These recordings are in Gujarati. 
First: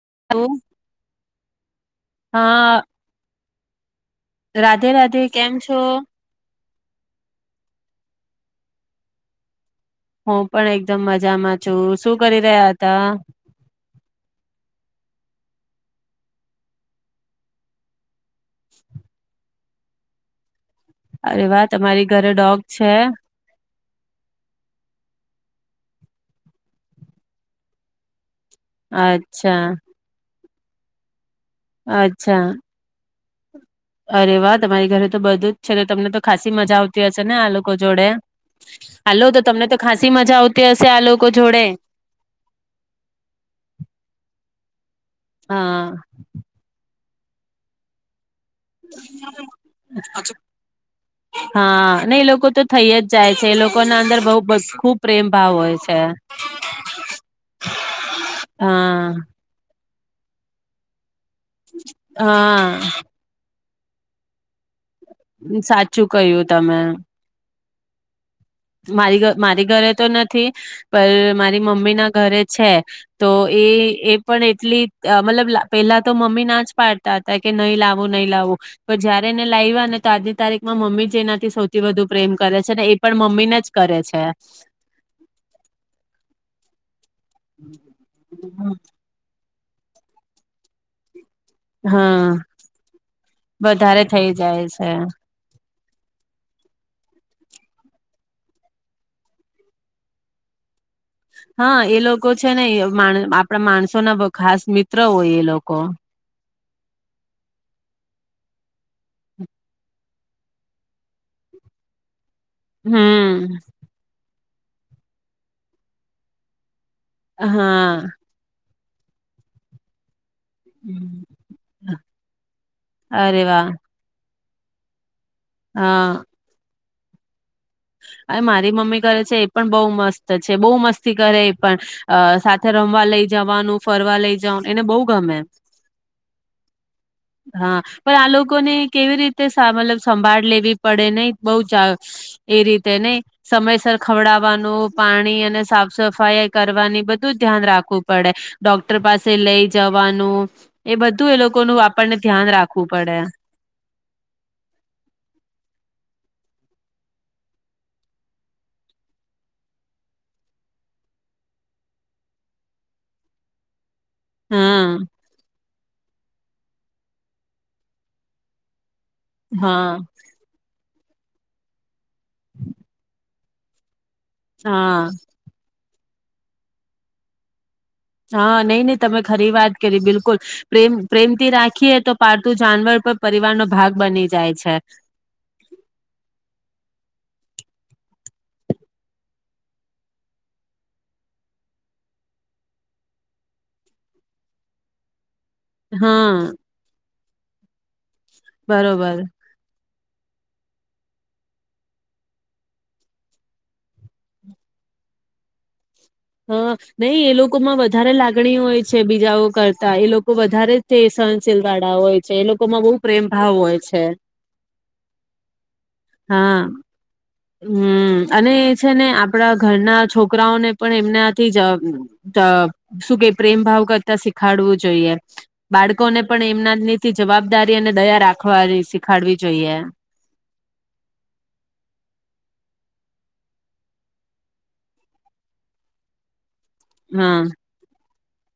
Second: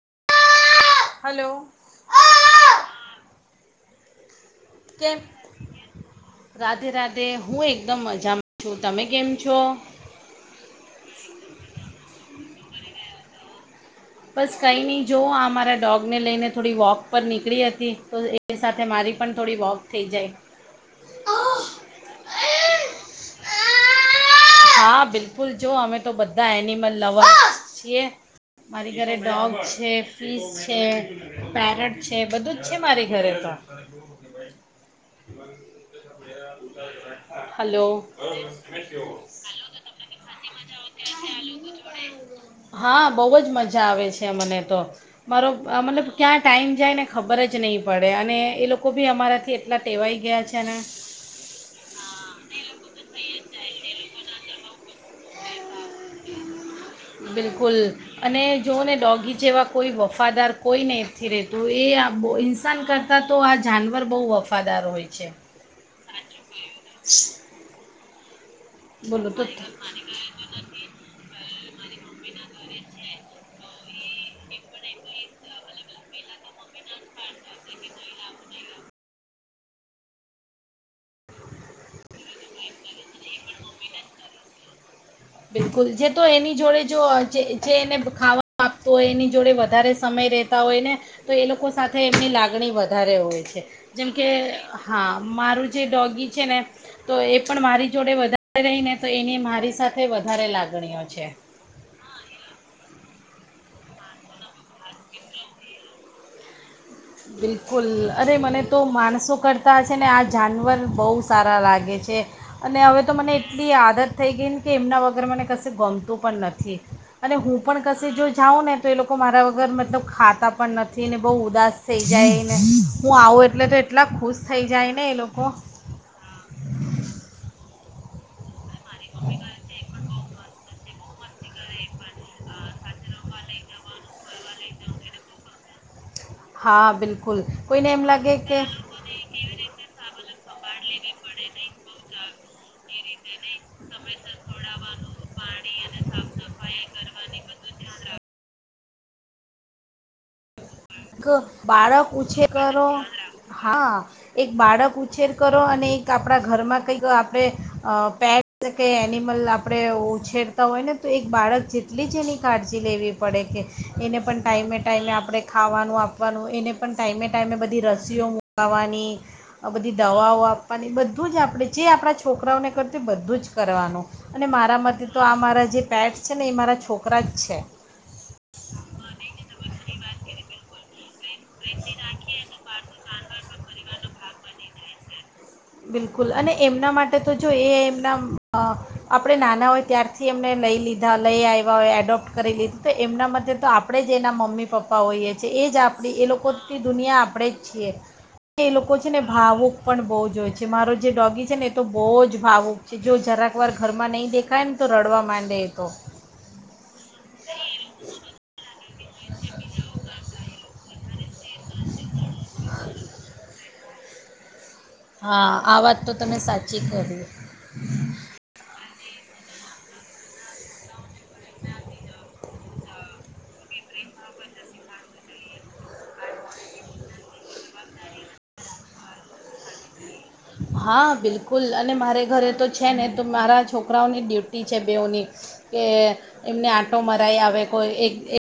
[inaudible] હલો. હા રાધે કેમ, રાધે છો? રાધે રાધે હું એકદમ મજામાં. શું તમે કેમ છો? હું પણ એકદમ મજામાં છું, શું કરી રહ્યા હતા? બસ કંઈ નહી જો આ મારા ડોગને લઈને થોડી વોક પર નીકળી હતી, તો એ સાથે મારી પણ થોડી વોક થઈ જાય. અરે વાહ, તમારી ઘરે ડોગ છે? હા, બિલકુલ જો અમે તો બધા એનિમલ લવર્સ છીએ. મારી ઘરે ડોગ અચ્છા છે, ફીશ છે. પેરેટ છે, અચ્છા બધુંજ છે મારી ઘરે [inaudible] અરે વાહ તમારી ઘરે તો બધુંજ છે ને તમને તો ખાસી મજા આવતી હશે ને આલોકો હલો જોડે આ લો તમને તો ખાસી મજા આવતી હશે આ લોકો જોડે. હા બહુ જ મજા આવે છે મને તો. મારો અ હા મતલબ ક્યાં ટાઈમ જાય ને ખબર જ નહીં પડે અને. એ લોકો બી અમારાથી એટલા ટેવાઈ ગયા છે ને હા નય એ લોકો તો થઈ જ જાય છે એ લોકો ના અંદર બઉ બસ ખુબ પ્રેમ ભાવ હોય છે. બિલકુલ અને જોઓ ને હા ડોગી જેવા કોઈ વફાદાર કોઈનેહી. થી રેતુ એ આપ બો હા ઇન્સાન કરતા તો આજ જાનવર બહુ વફાદાર હોય. છે સાચું કહ્યું તમે. બોલો મારી તો મારી ઘરે તો નથી પર મારી મમ્મી ના ઘરે છે તો એ એ પણ એટલી મતલબ પેલા તો મમ્મી ના જ પાડતા હતા કે નહી લાવું નહી લાવું પર જયારે એને લાયવા ને તો આજની તારીખમાં મમ્મી જેનાથી સૌથી વધુ પ્રેમ કરે છે. ને એ પણ મમ્મીને જ કરે છે. બિલકુલ જે તો એની જોડે જો જે જે એને ખાવા આપતો હોય એની જોડે વ ધારે સમય રહેતા હોય ને તો એ લોકો સાથે એમની હા લાગણી વધારે હોય છે, વધારે જેમ કે થઈ જાય છે હા મારું ડોગી છે ને તો એ પણ મારી જોડે વધારે રહીને તો એની મારી સાથ થે વધારે લાગણી હોય. હા, એ લોક કો છે ને એ આપણા માણસો ના ખાસ મિત્ર હોય એ લોકો. બિલકુલ, અરે મને તો માણસો કરતા આ છે ને આ જાનવર બહુ સારા લાગે છે. અને હવે તો મને હમ એટલી આદત થઈ ગઈ ને કે એમના વગર મને કસે ગમતું પણ નથી. અને હું પણ કસે હા જો જાઉં ને તો એ લોકો મારા વગર મતલબ ખાત તા પણ નથી ને બહુ ઉદાસ સ થઈ જાયને, હું અરે આવું એટલે વાહ તો એટલા ખુશ થઈ જાય ને એ લોકો. હા. [unintelligible] મારી મમ્મી કરે છે એ પણ બઉુ મસ્ત છે, બહુ મસ્ત. કરે પણ ઈ પણ, સાથે રમવા લઈ જવાનું, ફરવા લઈ જવાનું, એને બોવ ગમે. હા બિલકુલ હા કોઈને એમ પણ આ લાગે કે લોકોને કેવી રીતે સા મતલબ સંભાળ લેવી પડે ને બહું ચા એ રીતે ને સમયસર. ખવડાવવાનું પાણી અને સાફ સફાઈ કરવાની બધું જ ધ્યાન રાખું. પડે ડોક્ટર પાસે લઈ જવાનું. એ બધું એ એક લોકોનું બાળક આપણને ધ્યાન ઉછેર કરો રાખવું પડે હા એક બાળક ઉછેર કરો અને એક આપણા. ઘરમાં કંઈક આપણે પેટ્સ કે એનિમલ આપણે ઉછેરતા હોય ને તો એક બાળક જેટલી જ એની કાળજી લેવી પડે કે એને પણ ટાઈમે હા ટાઈમે આપણે. ખાવાનું આપવાનું એને પણ ટાઈમે ટાઈમે બધી રસીઓ મુકાવવાની. આ બધી હા દવાઓ. બધું જ આપણે જે આપણા છોકરાઓને કરતું બધું જ કરવાનું. અને મારા હા માટે તો આ મારા જે. પેટ્સ છે ને એ મારા છોકરા જ છે. હા નઈ નહી તમે ખરી વાત. કરી બિલકુલ પ્રેમ. પ્રેમથી રાખીએ તો પાળતું જાનવર પર પરિવારનો ભાગ બની જાય છે. બિલકુલ અને એમના માટે તો જો એ એમના આપણે નાના હોય ત્યારથી એમને લઈ લીધા લઈ આવ્યા હોય એડોપ્ટ કરી લીધી તો એમના માટે તો આપણે જ એના મમ્મી પપ્પા હોઈએ. એ જ આપણી એ હા લોકોથી દુનિયા આપ. પડૈ છીએ. એ લોકો છે બરોબર ને ભાવુક પણ બહુ જો હોઈ. છે મારો જે ડોગી છે ને એ તો બહુ જ ભાવુક છે જો જરાક વાર ઘરમાં નહીં દેખાય ને તો રડવા માંડે એ તો. હમ્મ નહી એ લોકો માં વધારે લાગણી હોય છે. બીજાઓ કરતા એ લોકો વધારે. તેસ. સહનસિલવાડા હોય છે એ લોકોમાં બહુ પ્રેમ ભાવ હોય છે. હા આ વાત તો તમે સાચી કરી. હમ્મ અને. છે ને આપણા ઘરના છોકરાઓને પણ એમનાથી જ અ ત શું કે પ્રેમ ભાવ કરતા શીખાડવું જોઈએ. બાળકોને પણ એમના નીથી જવાબદારી અને દયા રાખવાની શીખાડવી જોઈએ. હા બિલકુલ, અને મારે ઘરે તો છે ને તો મારા છોકરાઓની ડ્યુટી છે બેઓની કે એમને આટો હા મરાઈ આવે કોઈ એક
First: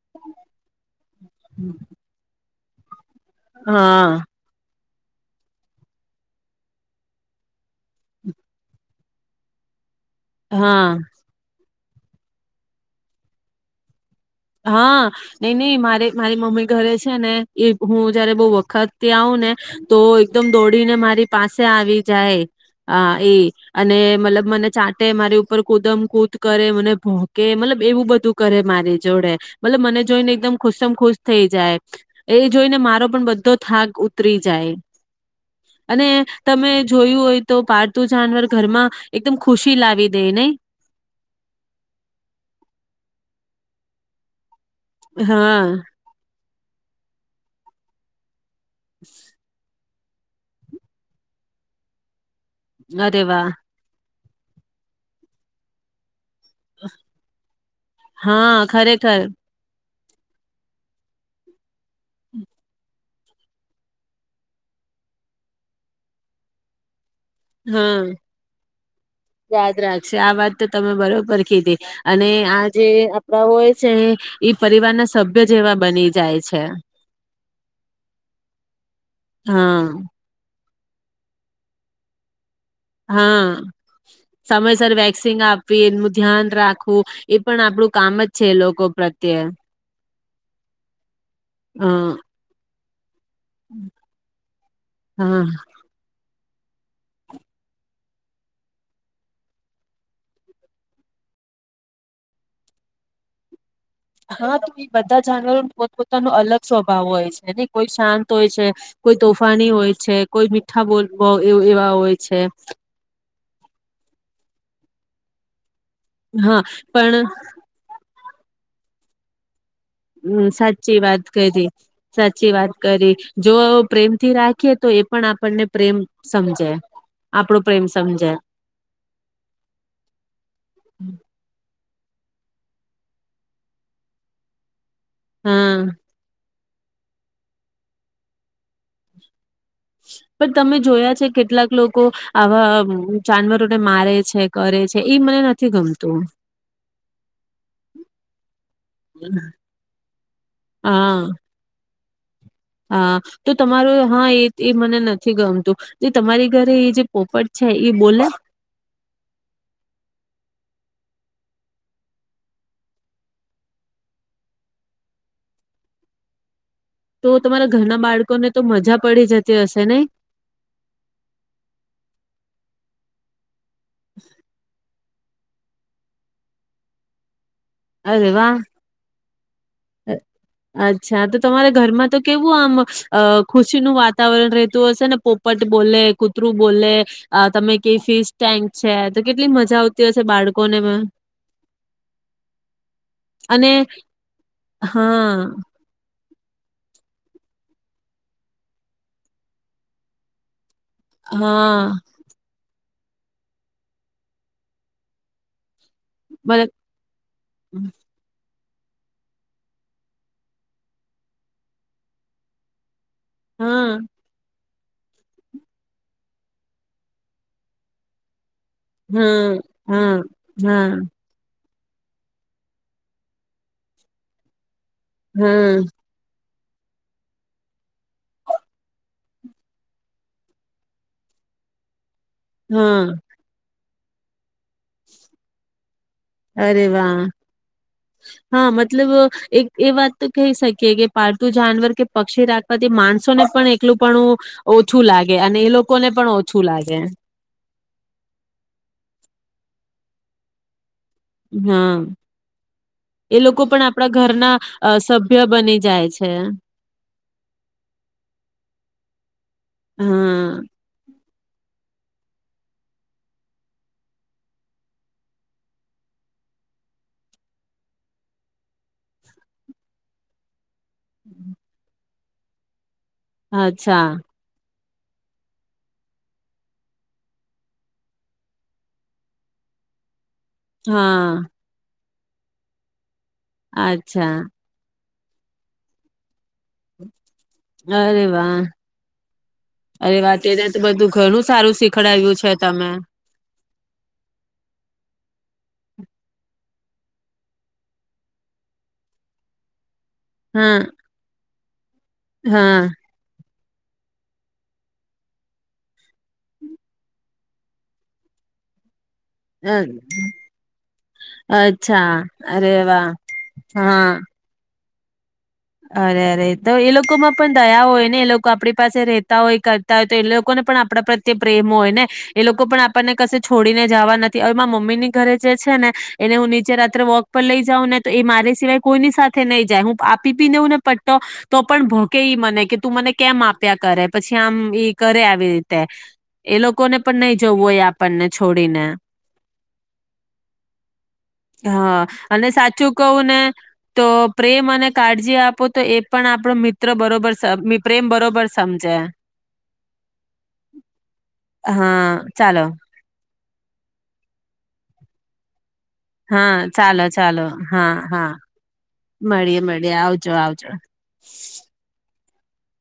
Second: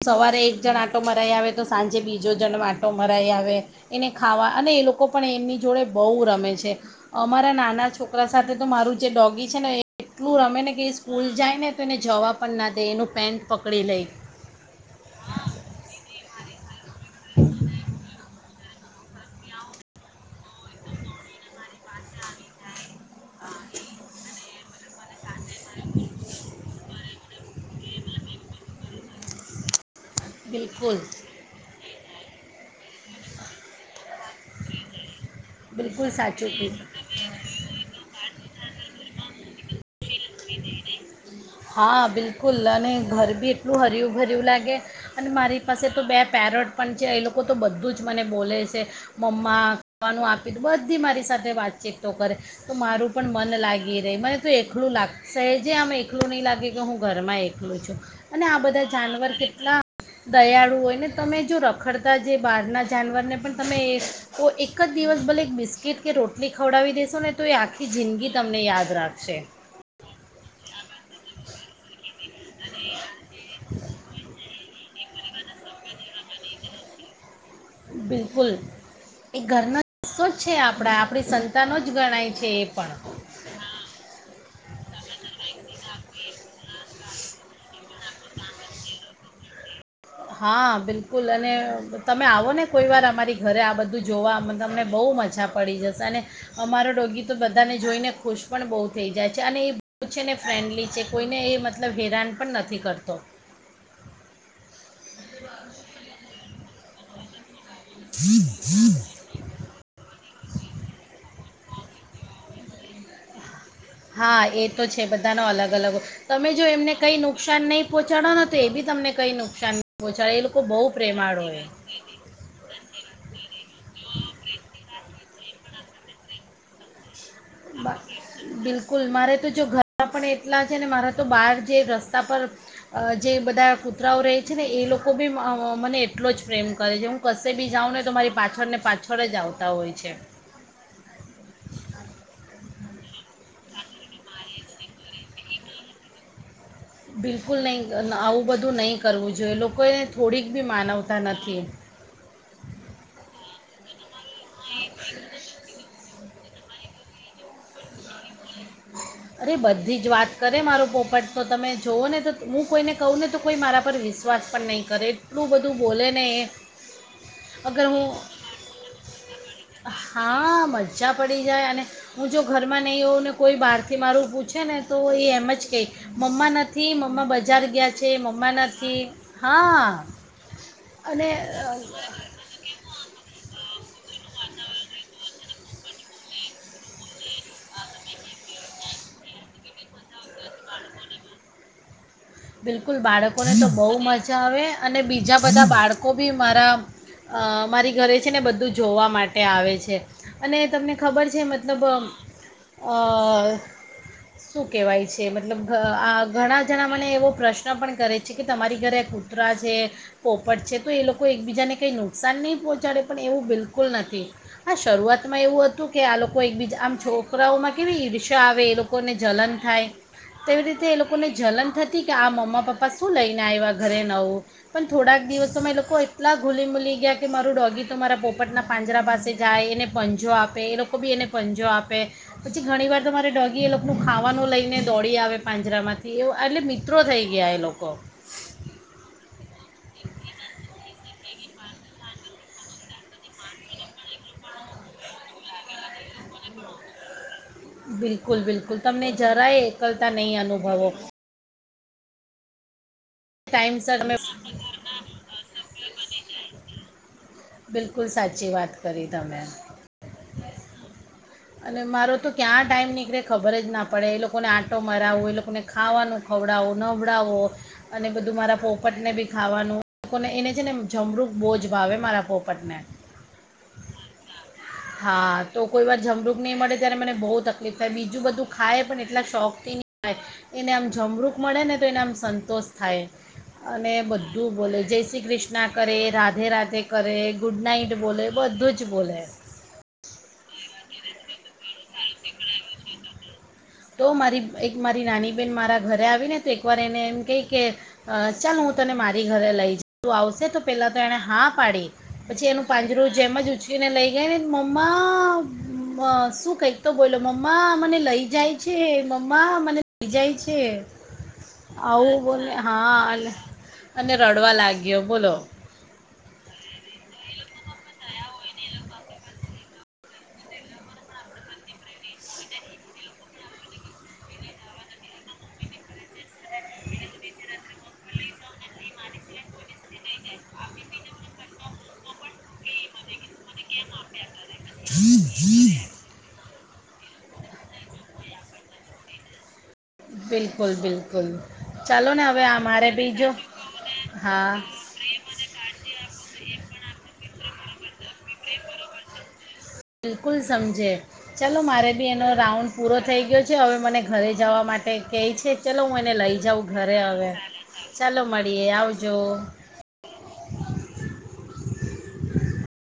સવારે એક જણ આંટો મરાઈ આવે તો સાંજે બીજો જણ આટ મરાઈ આવે એને હા ખાવા અને એ લોકો કો પણ એમની જોડે બહુ રમે છે. અમારા નાના છોકરા સાથે તો મારું જે ડોગી છે ને એ એટલું રમે ને કે હા સ્કૂલ જાય ને તો એને જવા પણ ના દે એનું પેન્ટ પકડી લઈ. હા નહી નહી મારે મારી મમ્મી. ઘરે છે ને એ હું જયારે બ. ખ ત્યા આવું ને તો એકદમ દોડીને મારી પાસે આવી જાય આ એ અને મતલબ મને ચાટે મારી ઉ ઉપર કુદમ કુદ કરે મને ભ કે મતલબ એવું બધું કરે મારી. જોડે મતલબ મને. જોઈ ને એકદમ ખુશમ બિલકુલ ખુશ થઈ જાય. એ જોઈને મારો પણ બધો થાક ઉતરી જાય. અને બિલકુલ સાચું તમે કહ્યું જોયું હોય તો પાળતું જાનવર. ઘરમાં એકદમ ખુશી લાવી દે ને. હા બિલકુલ અને ઘર બી એટલું હરયું ભર્યું લાગે. અને મારી હા પાસે તો બે પેરોટ પણ છે એ લોકો. એ લોકો તો બધું જ મને બોલે. છે મમા વાનું આપી બધી મારી સાથે વાતચીત તો કરે. તો મારું અરે પણ વાહ મન લાગી રહી મને. એકલું લાગ સેજે આમ એકલું નહીં લાગે કે હું ઘરમાં એકલું છું અને આ હા બધા જાનવર ખરેખર કેટલા દયાળુ હોય ને તમે જો રખડતા જે બહાર ના જાનવર ને પણ તમે એક એક જ દિવસ ભલે એક બિસ્કીિટ કે રોટલી ખવડાવી દેેશો ને તો એ આખી હા જિંદગી તમને યાદ રાખશે યાદ રાખશે. આ વાત તો તમે બ બરોબર કીધી અને આ જે હોય છે, ઈ પરિવારના સભ જેવા બની જાય છે. બિલકુલ. એ ઘરનો હા કિસ્સો જ છે આપ આપણા આપણી સંતાનો જ ગણાય છે. પણ હા, સમયસર વેક્સિન આપવી, એનું ધ્યાન રાખવું એ પણ આપણું કામ જ છે લોકો પ્રત્યે. હા બિલકુલ અને હ તમે આવો ને કોઈવાર અમારી ઘરે આ બધું જોવા તમને બહુ હા મજા પડી જશે અને અમારો ડોગી તો બધાને જોઈને ખુશ પણ બહુ થઈ જાય છે અને એ બહુ છે ને ફ્રેન્ડલી છે, કોઈને એ મતલબ હેરાન પણ નથી કરતો. હા. ઈ બધા જાનવરો પોત પોતાનું અલગ સ્વભાવ હોય છે. કોઈ શાંત હોય છે, કોઈ તોફાની હોય છે, કોઈ મીઠા બોલ બો એવા હોય છે. હા એ તો છે બધાનો અલગ અલગ તમે હા જો એમને પણ કઈ નુકસાન નહીં પહોંચાડો. તો એ બી તમને કઈ નુકસાન નહીં પહોંચાડે એ હમ લોકો બહુ સાચી વાત પ્રેમાળો હોય કરી, સાચી વાત કરી, જો પ્રેમથી રાખીએ તો એ પણ આપણને પ્રેમ સમજે. આપણો પ્રેમ સમજે બિલકુલ મારે તો જો ઘર પણ એટલા છે ને મારા તો બહાર જે રસ્ તા પર અ જે બધા કૂતરાઓ રહે છે ને એ લોકો કો બી હા મને એટલો જ પ્રેમ કરે છે હું કશે બી જાઉં ને તો મારી પાછળને પાછળ જ જાઉં. પણ તમે જોયા છે કેટલાક લોકો આવા જાનવરોને મારે છે કરે છે એ મને નથ નથી ગમતું. બિલકુલ નહીં અ આવું બધું નહીં કરવું જોઈએ. લોકોને થોડીક બી માનવતા હા નથી. હા તો તમારો હા એ એ મને નથી ગમતું તમારી ઘરે એ જે પોપટ છે એ બોલે? અરે બધી જ વાત કરે મારો પોપટ તો. તમે જોવ ને તો હું કોઈને કહું ને તો કોઈ મારા પર વિશ્વાસ પણ નહીં કરે એટલું બધું બોલે ને એ. તો તમારા અગર હુ, ઘરના બાળકોને તો મજા પડી જતી હશે નઈ હા મજા પડી જાય અને હું જો ઘર મને એવુ ન કોઈ બાર થી મારું પૂછે ને તો એ એમ જ કેય મમ્મા નથી મમ્મા બ જાર ગ્યા છે મમ્મા નથી. હા અ અચ્છા અને તો તમારે અ, ઘરમાં તો કેવું આમ અ ખુશ પછી નું વાતાવરણ રહેતું હશે ને. પોપટ બોલે, કૂતરું બોલે, અ તમે કેય ફિશ ટેન્ક છે તો કેટલી મજા આવતી હશે બાળકો ને મે બિલકુલ બાળકો ને તો બહુ મજા આવે અને બીજા હા બધા બાળકો બી મારા અ મારી ઘરે છે ને બધું જોવા માટે આવે છે. અને તમને ખબર છે મતલબ અ હા અ શું કહેવાય છે મતલબ આ ઘણા બરા જણા મને એવો પ્રશ્ન પણ કરે છે કે તમારી ઘરે કૂતરા છે, પોપટ છે, તો એ લોકો એકબીજાને કંઈ નુકસાન નહીં પહોંચાડે. પણ એવું બિલકુલ હા નથી. હા શરૂઆતમાં એવું હતું કે આ લોકો એકબીજા આમ છોકરાઓમાં કેવી ઈર્ષા આવે. લોકોને હા જલન થાય હા તેવી રીતે એ હા લોકોને જલન થી કા આ મમ્મા પપ્પા શું લઈને આવ્યા ઘરે નવું. પણ થોડાક દિવસમાં હા એ લોકો એટલા ખૂલી મૂલી ગયા કે મારું ડોગી તો મારા પોપટના પાંજરા પાસે જાય એને પંજો આપે એ લોકો બી એને પંજો આપે. પછી ઘણી વાર હા તમારે ડોગી એ લોક નું ખાવાનું લઈ ને દોડી આવે પાંજરામાંથી એવું આટલે એવા હા મતલબ એક એ વાત તો કહી શકીએ કે પા પાલતું જાનવર કે પક્ષી રાખવાથી માણસોને પણ એકલું પડું ઓછું લાગે, અને એ લોકોને પણ ઓછું લાગે. બિલકુલ બિલકુલ તમને જરાય એકલતા નહી અનુભવો. હા. એ લોકો પણ ટાઈમસર આપણા તમે ઘરના અ સભ્ય બની જાય છે. બિલકુલ સાચી વાત કરી તમે. હા. અને મારો તો ક્યાં ટાઈમ નીકળે ખબર જ ના પડે એ લોકોને આંટો મરાવો, એ લોકોને ખાવાનું ખવડાવું, નવડાવો અને બધું મારા પોપટને બી ખાવાનું એ લોકોને એને છે ને જમરૂખ બોજ ભાવે મારા પોપટને. અચ્છા. હા તો કોઈ વાર જમરૂ ની મળે ત્યારે મને બો તકલીફ થાય બીજું બધું ખાય પણ એટલા શોખથી ની ખાય. એને આમ જમરૂખ હા મળે ને તો એના સ સંતોષ થાય. અને અચ્છા બધું બોલે જયસિ કૃષ્ણા કરે રાધે રાધે તે કરે ગુડ નાઈટ અરે બોલે વાહ બધું જ બોલે. અરે વાહ તેને બધું ઘણું સારું શીખડાયું છે તમે. તો મારી એક મારી નાની બેહેન મારા ઘરે આવીને તો એક વાર એને એમ કહી કે ચાલ હું તને મારી ઘરે લઈ જા. તું આવશે તો હા પેલા તો એને હા પાડી. પછી એનું હા પાંજરું જેમ જ ઉચ કીને લઈ ગઈ ને મમ્મા મ શું કંઈક તો બોલો મમ્મા મને લઈ જાય. છે. મ મા અ મને [inaudible] જાય છે. અચ્છા આવું બોલે અરે હા વાહ અન હા અને રડવા લાગ. લેયો બોલો. અરે અરે તો એ લોકોમાં પણ દયા હોય ને એ લોકો આપણી પાસે રેતા હોય કરતા હોય તો એ લોકોને પણ આપણા પ્રત્યે પ્રેમ હોય ને એ લોકો પણ આપણને કસે છોડીને જવા નથી હવે મમ્મી ની ઘરે જે છે ને એને હું નીચે રાત્રે વોક પર લઈ જાઉં ને તો એ મારે સિવાય કોઈની સાથે નહી જાય હું આપ પી પી દેવુંને પટ્ટો તો પણ ભોકે ઈ મને કે તું મને કેમ આપ્યા કરે પછી [unintelligible] ઈ કરે આવી રીતે. એ લોકોને પણ નહી જવું હોય આપણને છોડીને. બિલકુલ બિલકુલ હા ચાલો ને હવે અને અમારે સાચું કહું બીજો હા. જે આપો તો એ પણ આપણો મિત્ર બરોબર. સ [unintelligible] બિલકુલ સમજે ચાલો મારે બી હા એનો ચાલો રાઉન્ડ પૂરો થઈ ગયો. જે હવે મને ઘરે જવા માટે કહે છે. ચલો હું એને લઈ હા જાઉં ઘરે હવે ચાલો-ચાલો, ચાલો હા-હા, મળીએ આવજો મળીએ-મળીએ, આવજો- આવજો. હ